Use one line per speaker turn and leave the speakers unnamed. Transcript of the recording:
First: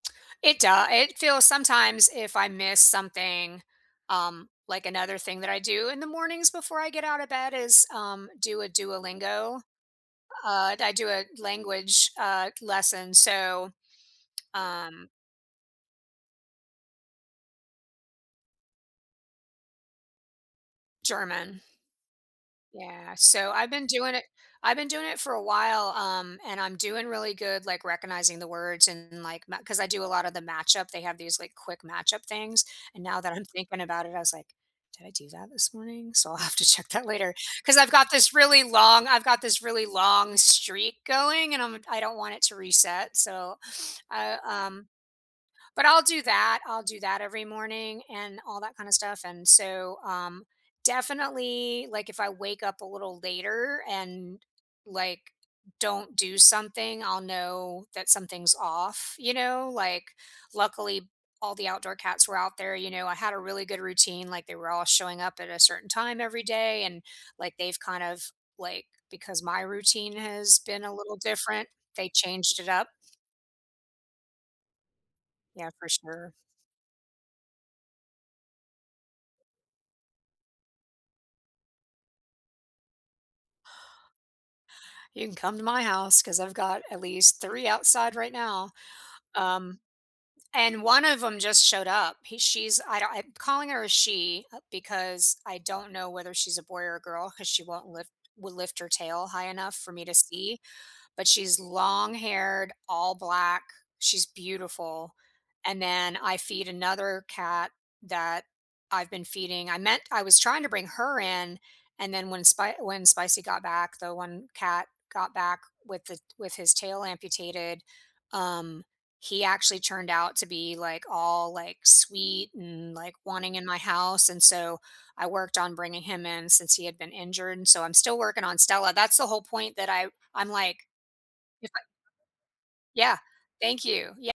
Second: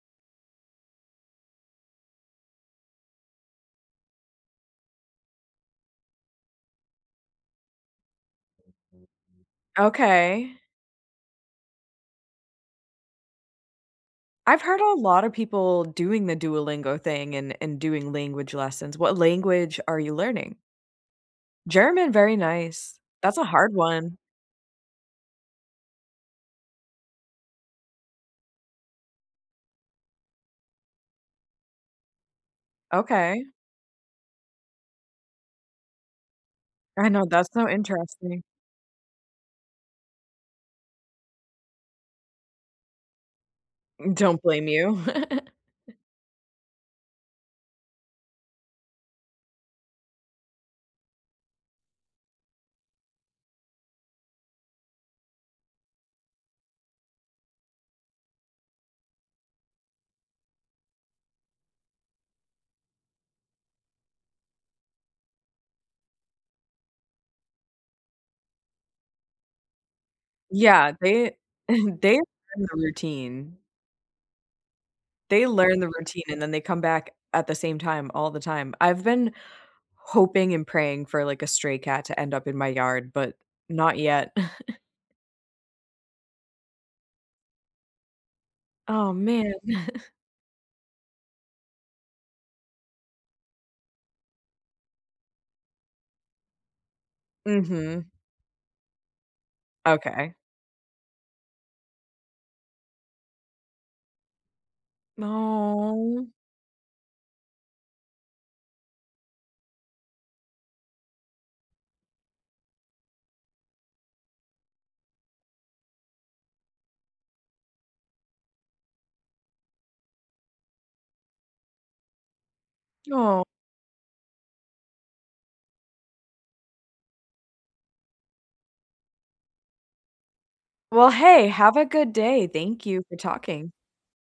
It doe it feels sometimes, if I miss something, um, like, another thing that I do in the mornings before I get out of bed is, um, do a Duolingo?
Okay.
Uh, du I do a language, uh, lesson, so,
I've heard a
um
lotta people doing the Duolingo thing and and doing language lessons. What language are you learning?
German.
German, very nice.
Yeah,
That's a
so I've
hard
been doing
one.
it I've been doing it for a while, um, and I'm doing really good, like, recognizing the words and, like, ma ‘cause I do a lot of the matchup, they have these, like, quick matchup things, and now that I'm
Okay.
thinking about it, I was like, "Did I do that this morning?" So I'll have to check that
I know,
later,
that's so
'cause I've got this
interesting.
really long I've got this really long streak going and, um, I don't want it to reset, so I,
Don't blame
um
you.
but I'll do that, I'll do that every morning and all that kinda stuff, and so, um, definitely, like, if I wake up a little later and, like, don't do something, I'll know that something's off, you know? Like, luckily, all the outdoor cats were out there, you know, I had a really good routine, like, they were all showing up at a certain time every day, and, like, they've kind of, like, because my routine has been
Yeah,
a little
they
different, they
they learn
changed it
the
up.
routine. They
Yeah,
learn the
for
routine
sure.
and then they come back at the same time, all the time. I've been hoping and praying for, like, a stray cat to end up in my yard, but not yet.
You can come to my house 'cause I've got at least 3 outside, right now,
Oh, man.
um, and 1 of 'em just showed up, he she's I don't I'm calling her a she, uh, because I don't know whether she's a boy or a girl 'cause she won't
Mhm.
lift will lift her tail high enough for me to
Okay.
see, but she's long-haired, all black, she's beautiful. And then,
No.
I feed another cat that I've been feeding. I meant I was trying to bring her in, and then when Spi when Spicy got back, the one cat got back with the with his tail amputated, um, he actually turned out to be, like, all, like, sweet and, like,
Aw.
wanting in my house, and so I worked on bringing him in since he had been injured, and so I'm still working on Stella. That's the whole point that I I'm like
Well, hey,
just
have a
like
good day, thank you for
Yeah,
talking.
thank you, ye